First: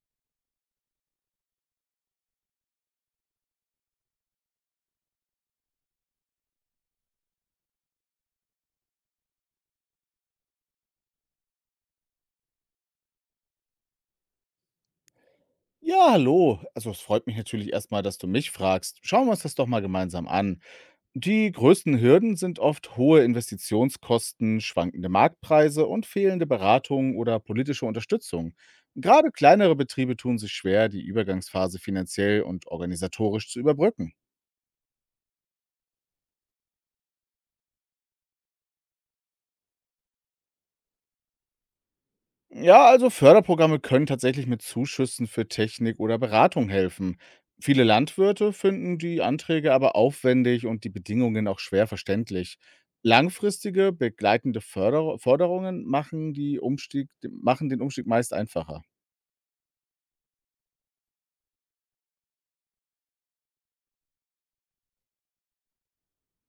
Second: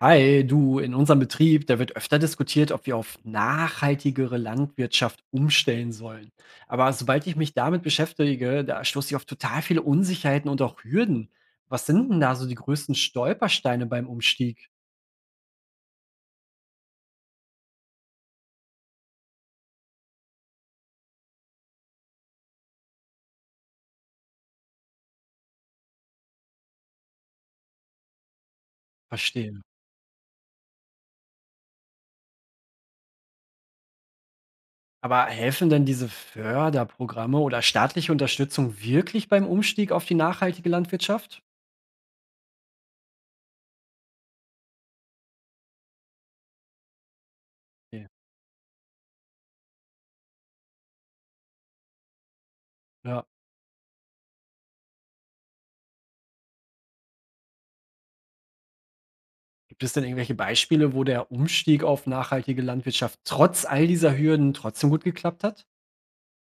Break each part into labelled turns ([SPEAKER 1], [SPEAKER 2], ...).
[SPEAKER 1] Hi, du, in unserem Betrieb, da wird öfter diskutiert, ob wir auf nachhaltigere Landwirtschaft umstellen sollen. Aber sobald ich mich damit beschäftige, da stoße ich auf total viele Unsicherheiten und auch Hürden. Was sind denn da so die größten Stolpersteine beim Umstieg?
[SPEAKER 2] Ja, hallo. Also es freut mich natürlich erstmal, dass du mich fragst. Schauen wir uns das doch mal gemeinsam an. Die größten Hürden sind oft hohe Investitionskosten, schwankende Marktpreise und fehlende Beratung oder politische Unterstützung. Gerade
[SPEAKER 1] Verstehe.
[SPEAKER 2] kleinere Betriebe tun sich schwer, die Übergangsphase finanziell und organisatorisch zu überbrücken.
[SPEAKER 1] Aber helfen denn diese Förderprogramme oder staatliche Unterstützung wirklich beim Umstieg auf die nachhaltige Landwirtschaft?
[SPEAKER 2] Ja, also Förderprogramme können tatsächlich mit Zuschüssen für Technik oder Beratung helfen. Viele
[SPEAKER 1] Okay.
[SPEAKER 2] Landwirte finden die Anträge aber aufwendig und die Bedingungen auch schwer verständlich.
[SPEAKER 1] Ja.
[SPEAKER 2] Langfristige begleitende Förder Forderungen machen den Umstieg meist einfacher.
[SPEAKER 1] Gibt es denn irgendwelche Beispiele, wo der Umstieg auf nachhaltige Landwirtschaft trotz all dieser Hürden trotzdem gut geklappt hat?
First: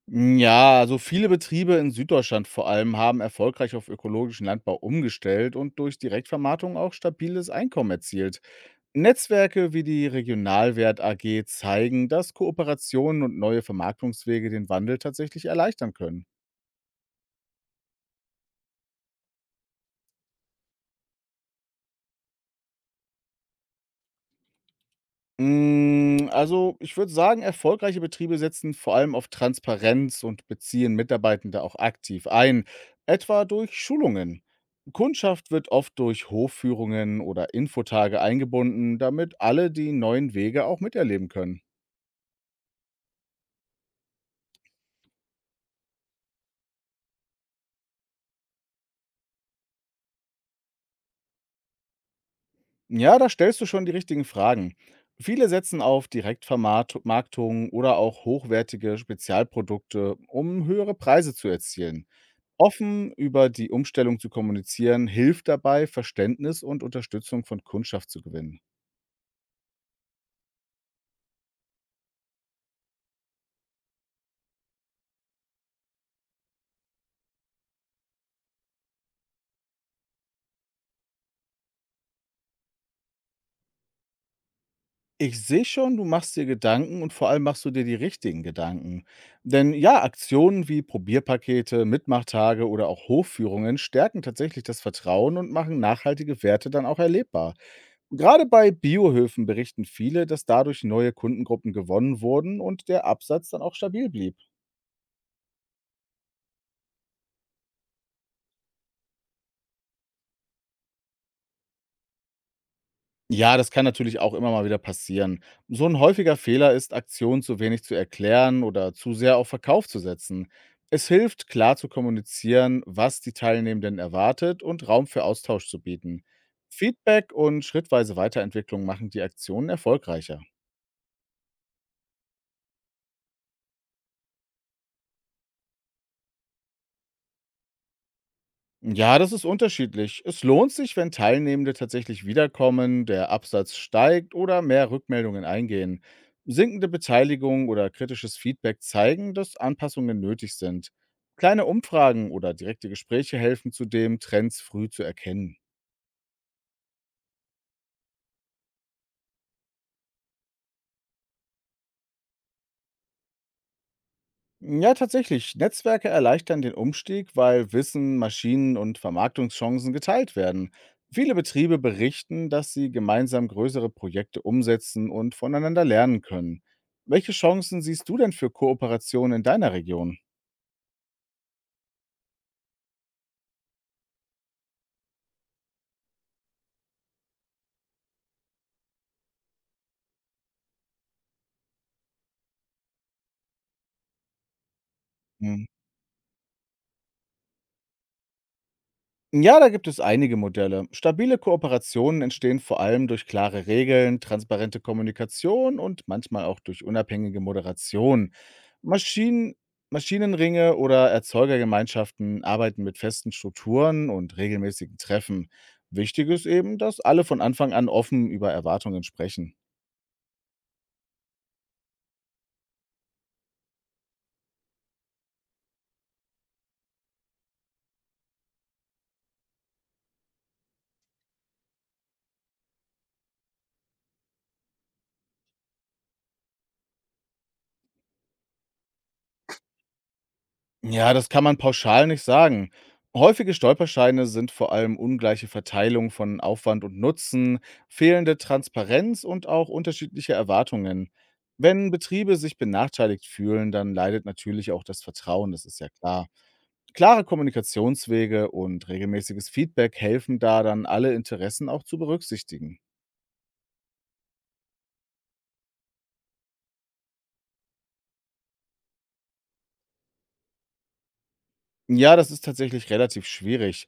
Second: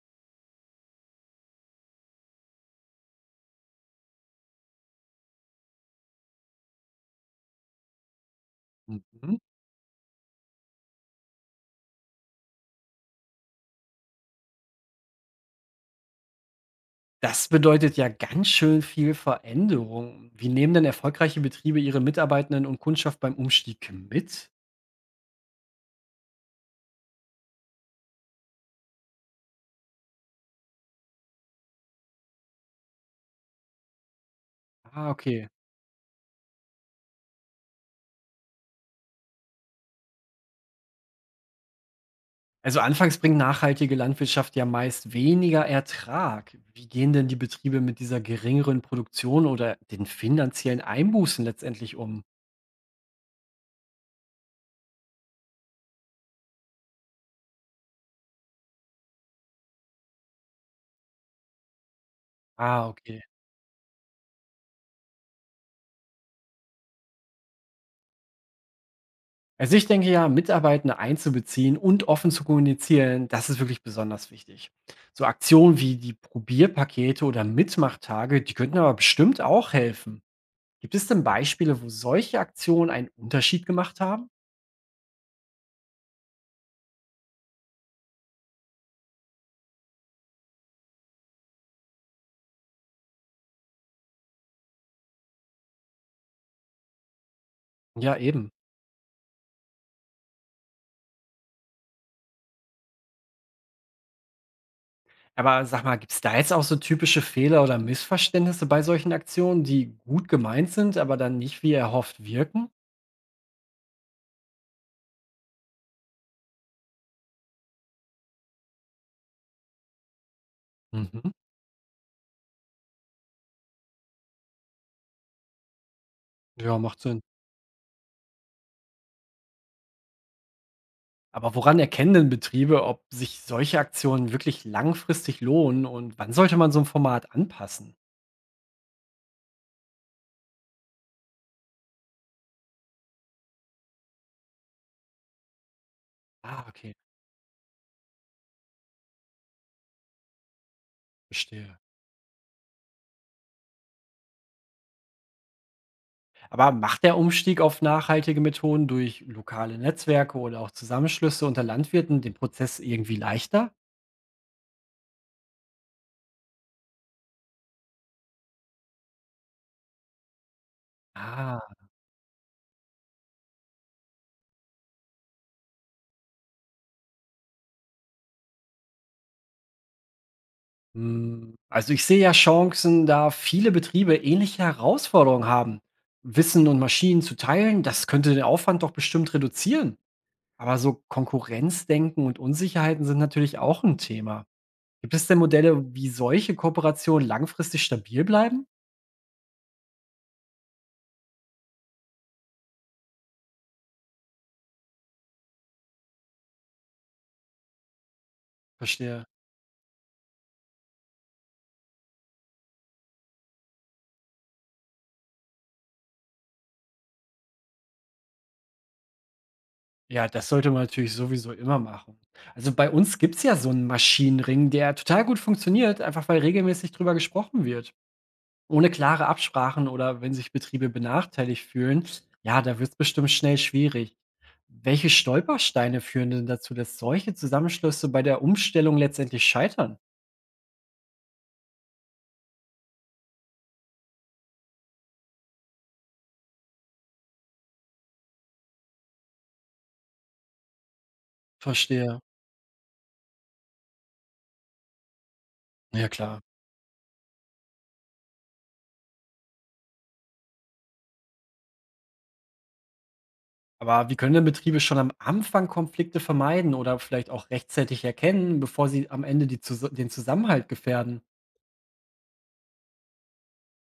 [SPEAKER 2] Ja, also viele Betriebe in Süddeutschland vor allem haben erfolgreich auf ökologischen Landbau umgestellt und durch Direktvermarktung auch stabiles Einkommen erzielt.
[SPEAKER 1] Mhm.
[SPEAKER 2] Netzwerke wie die Regionalwert AG zeigen, dass Kooperationen und neue Vermarktungswege den Wandel tatsächlich erleichtern können.
[SPEAKER 1] Das bedeutet ja ganz schön viel Veränderung. Wie nehmen denn erfolgreiche Betriebe ihre Mitarbeitenden und Kundschaft beim Umstieg mit?
[SPEAKER 2] Also ich würde sagen, erfolgreiche Betriebe setzen vor allem auf Transparenz und beziehen Mitarbeitende auch aktiv ein, etwa durch Schulungen.
[SPEAKER 1] Ah, okay.
[SPEAKER 2] Kundschaft wird oft durch Hofführungen oder Infotage eingebunden, damit alle die neuen Wege auch miterleben können.
[SPEAKER 1] Also anfangs bringt nachhaltige Landwirtschaft ja meist weniger Ertrag. Wie gehen denn die Betriebe mit dieser geringeren Produktion oder den finanziellen Einbußen letztendlich um?
[SPEAKER 2] Ja, da stellst du schon die richtigen Fragen. Viele setzen auf Direktvermarktung oder auch hochwertige Spezialprodukte, um höhere Preise zu erzielen.
[SPEAKER 1] Ah,
[SPEAKER 2] Offen
[SPEAKER 1] okay.
[SPEAKER 2] über die Umstellung zu kommunizieren, hilft dabei, Verständnis und Unterstützung von Kundschaft zu gewinnen.
[SPEAKER 1] Also ich denke ja, Mitarbeitende einzubeziehen und offen zu kommunizieren, das ist wirklich besonders wichtig. So Aktionen wie die Probierpakete oder Mitmachtage, die könnten aber bestimmt auch helfen. Gibt es denn Beispiele, wo solche Aktionen einen Unterschied gemacht haben?
[SPEAKER 2] Ich sehe schon, du machst dir Gedanken und vor allem machst du dir die richtigen Gedanken. Denn ja, Aktionen wie Probierpakete, Mitmachtage oder auch Hofführungen stärken tatsächlich das Vertrauen und machen nachhaltige Werte dann auch erlebbar.
[SPEAKER 1] Ja,
[SPEAKER 2] Gerade
[SPEAKER 1] eben.
[SPEAKER 2] bei Biohöfen berichten viele, dass dadurch neue Kundengruppen gewonnen wurden und der Absatz dann auch stabil blieb.
[SPEAKER 1] Aber sag mal, gibt es da jetzt auch so typische Fehler oder Missverständnisse bei solchen Aktionen, die gut gemeint sind, aber dann nicht wie erhofft wirken?
[SPEAKER 2] Ja, das kann natürlich auch immer mal wieder passieren. So ein häufiger Fehler ist, Aktionen zu wenig zu erklären oder zu sehr auf Verkauf zu setzen. Es
[SPEAKER 1] Mhm.
[SPEAKER 2] hilft, klar zu kommunizieren, was die Teilnehmenden erwartet und Raum für Austausch zu bieten.
[SPEAKER 1] Ja, macht Sinn.
[SPEAKER 2] Feedback und schrittweise Weiterentwicklung machen die Aktionen erfolgreicher.
[SPEAKER 1] Aber woran erkennen denn Betriebe, ob sich solche Aktionen wirklich langfristig lohnen und wann sollte man so ein Format anpassen?
[SPEAKER 2] Ja, das ist unterschiedlich. Es lohnt sich, wenn Teilnehmende tatsächlich wiederkommen, der Absatz steigt oder mehr Rückmeldungen eingehen.
[SPEAKER 1] Ah,
[SPEAKER 2] Sinkende
[SPEAKER 1] okay,
[SPEAKER 2] Beteiligung oder kritisches Feedback zeigen, dass Anpassungen nötig sind. Kleine
[SPEAKER 1] verstehe.
[SPEAKER 2] Umfragen oder direkte Gespräche helfen zudem, Trends früh zu erkennen.
[SPEAKER 1] Aber macht der Umstieg auf nachhaltige Methoden durch lokale Netzwerke oder auch Zusammenschlüsse unter Landwirten den Prozess irgendwie leichter?
[SPEAKER 2] Ja, tatsächlich. Netzwerke erleichtern den Umstieg, weil Wissen, Maschinen und Vermarktungschancen geteilt werden. Viele
[SPEAKER 1] Ah.
[SPEAKER 2] Betriebe berichten, dass sie gemeinsam größere Projekte umsetzen und voneinander lernen können. Welche Chancen siehst du denn für Kooperation in deiner Region?
[SPEAKER 1] Hm, also ich sehe ja Chancen, da viele Betriebe ähnliche Herausforderungen haben. Wissen und Maschinen zu teilen, das könnte den Aufwand doch bestimmt reduzieren. Aber so Konkurrenzdenken und Unsicherheiten sind natürlich auch ein Thema. Gibt es denn Modelle, wie solche Kooperationen langfristig stabil bleiben?
[SPEAKER 2] Ja, da gibt es einige Modelle. Stabile Kooperationen entstehen vor allem durch klare Regeln, transparente Kommunikation und manchmal auch durch unabhängige Moderation.
[SPEAKER 1] Verstehe.
[SPEAKER 2] Maschinen, Maschinenringe oder Erzeugergemeinschaften arbeiten mit festen Strukturen und regelmäßigen Treffen. Wichtig ist eben, dass alle von Anfang an offen über Erwartungen sprechen.
[SPEAKER 1] Ja, das sollte man natürlich sowieso immer machen. Also bei uns gibt es ja so einen Maschinenring, der total gut funktioniert, einfach weil regelmäßig drüber gesprochen wird. Ohne klare Absprachen oder wenn sich Betriebe benachteiligt fühlen, ja, da wird es bestimmt schnell schwierig. Welche Stolpersteine führen denn dazu, dass solche Zusammenschlüsse bei der Umstellung letztendlich scheitern?
[SPEAKER 2] Ja, das kann man pauschal nicht sagen. Häufige Stolpersteine sind vor allem ungleiche Verteilung von Aufwand und Nutzen, fehlende Transparenz und auch unterschiedliche Erwartungen. Wenn
[SPEAKER 1] Verstehe.
[SPEAKER 2] Betriebe sich benachteiligt fühlen, dann leidet natürlich auch das Vertrauen, das ist ja
[SPEAKER 1] Ja,
[SPEAKER 2] klar.
[SPEAKER 1] klar.
[SPEAKER 2] Klare Kommunikationswege und regelmäßiges Feedback helfen da dann, alle Interessen auch zu berücksichtigen.
[SPEAKER 1] Aber wie können denn Betriebe schon am Anfang Konflikte vermeiden oder vielleicht auch rechtzeitig erkennen, bevor sie am Ende den Zusammenhalt gefährden?
[SPEAKER 2] Ja, das ist tatsächlich relativ schwierig.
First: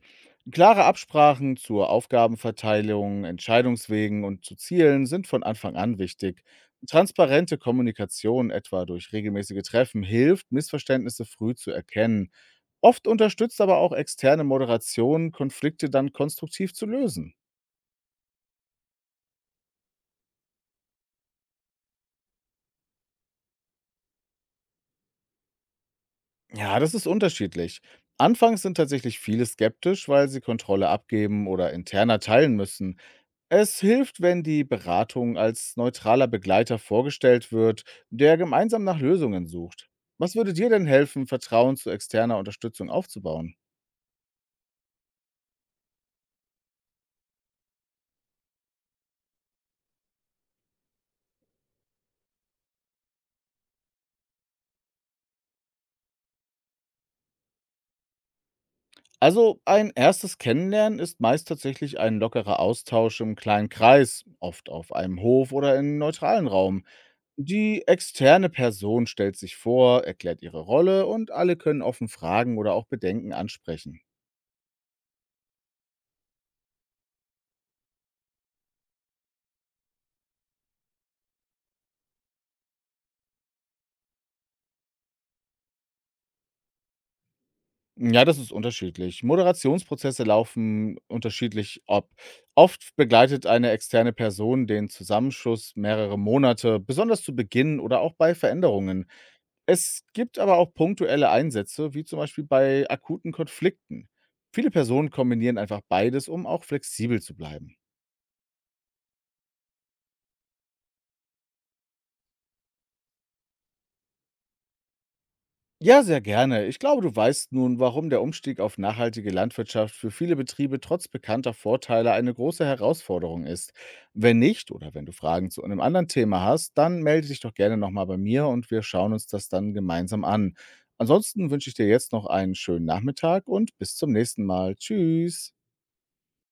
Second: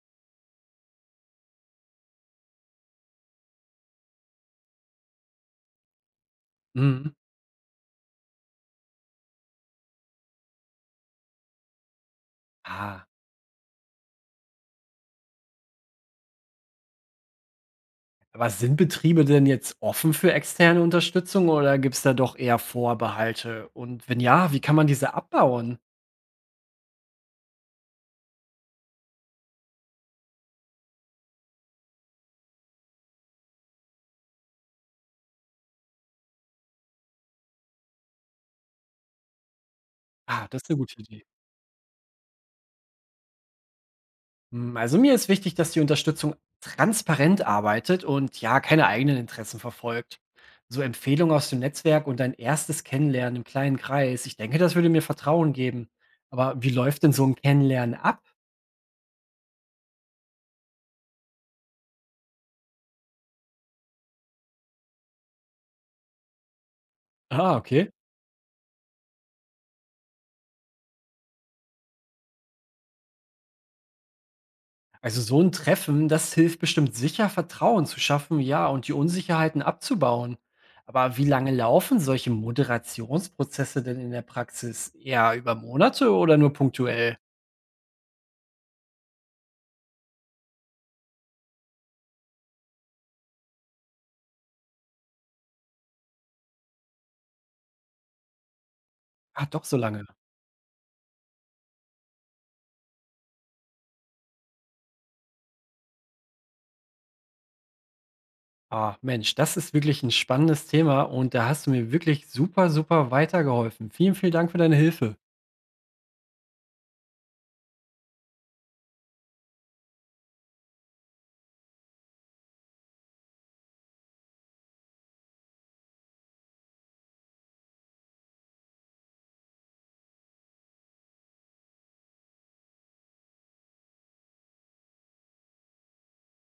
[SPEAKER 2] Klare Absprachen zur Aufgabenverteilung, Entscheidungswegen und zu Zielen sind von Anfang an wichtig.
[SPEAKER 1] Mhm.
[SPEAKER 2] Transparente Kommunikation, etwa durch regelmäßige Treffen, hilft, Missverständnisse früh zu erkennen. Oft
[SPEAKER 1] Ah,
[SPEAKER 2] unterstützt aber auch externe Moderation, Konflikte dann konstruktiv zu lösen.
[SPEAKER 1] aber sind Betriebe denn jetzt offen für externe Unterstützung oder gibt es da doch eher Vorbehalte? Und wenn ja, wie kann man diese abbauen?
[SPEAKER 2] Ja, das ist unterschiedlich. Anfangs sind tatsächlich viele skeptisch, weil sie Kontrolle abgeben oder interner teilen müssen. Es hilft, wenn die Beratung als neutraler Begleiter vorgestellt wird, der gemeinsam nach Lösungen sucht. Was
[SPEAKER 1] Ah,
[SPEAKER 2] würde
[SPEAKER 1] das ist
[SPEAKER 2] dir
[SPEAKER 1] eine
[SPEAKER 2] denn
[SPEAKER 1] gute Idee.
[SPEAKER 2] helfen, Vertrauen zu externer Unterstützung aufzubauen?
[SPEAKER 1] Hm, also mir ist wichtig, dass die Unterstützung transparent arbeitet und ja, keine eigenen Interessen verfolgt. So Empfehlungen aus dem Netzwerk und ein erstes Kennenlernen im kleinen Kreis. Ich denke, das würde mir Vertrauen geben. Aber wie läuft denn so ein Kennenlernen ab?
[SPEAKER 2] Also ein erstes Kennenlernen ist meist tatsächlich ein lockerer Austausch im kleinen Kreis, oft auf einem Hof oder in einem neutralen Raum.
[SPEAKER 1] Ah,
[SPEAKER 2] Die
[SPEAKER 1] okay.
[SPEAKER 2] externe Person stellt sich vor, erklärt ihre Rolle und alle können offen Fragen oder auch Bedenken ansprechen.
[SPEAKER 1] Also so ein Treffen, das hilft bestimmt sicher, Vertrauen zu schaffen, ja, und die Unsicherheiten abzubauen. Aber wie lange laufen solche Moderationsprozesse denn in der Praxis? Eher über Monate oder nur punktuell?
[SPEAKER 2] Ja, das ist unterschiedlich. Moderationsprozesse laufen unterschiedlich ab. Oft begleitet eine externe Person den Zusammenschluss mehrere Monate, besonders zu Beginn oder auch bei Veränderungen.
[SPEAKER 1] Ah, doch so
[SPEAKER 2] Es
[SPEAKER 1] lange.
[SPEAKER 2] gibt aber auch punktuelle Einsätze, wie zum Beispiel bei akuten Konflikten. Viele Personen kombinieren einfach beides, um auch flexibel zu bleiben.
[SPEAKER 1] Ah, Mensch, das ist wirklich ein spannendes Thema und da hast du mir wirklich super weitergeholfen. Vielen, vielen Dank für deine Hilfe.
[SPEAKER 2] Ja, sehr gerne. Ich glaube, du weißt nun, warum der Umstieg auf nachhaltige Landwirtschaft für viele Betriebe trotz bekannter Vorteile eine große Herausforderung ist. Wenn nicht oder wenn du Fragen zu einem anderen Thema hast, dann melde dich doch gerne nochmal bei mir und wir schauen uns das dann gemeinsam an. Ansonsten wünsche ich dir jetzt noch einen schönen Nachmittag und bis zum nächsten Mal. Tschüss.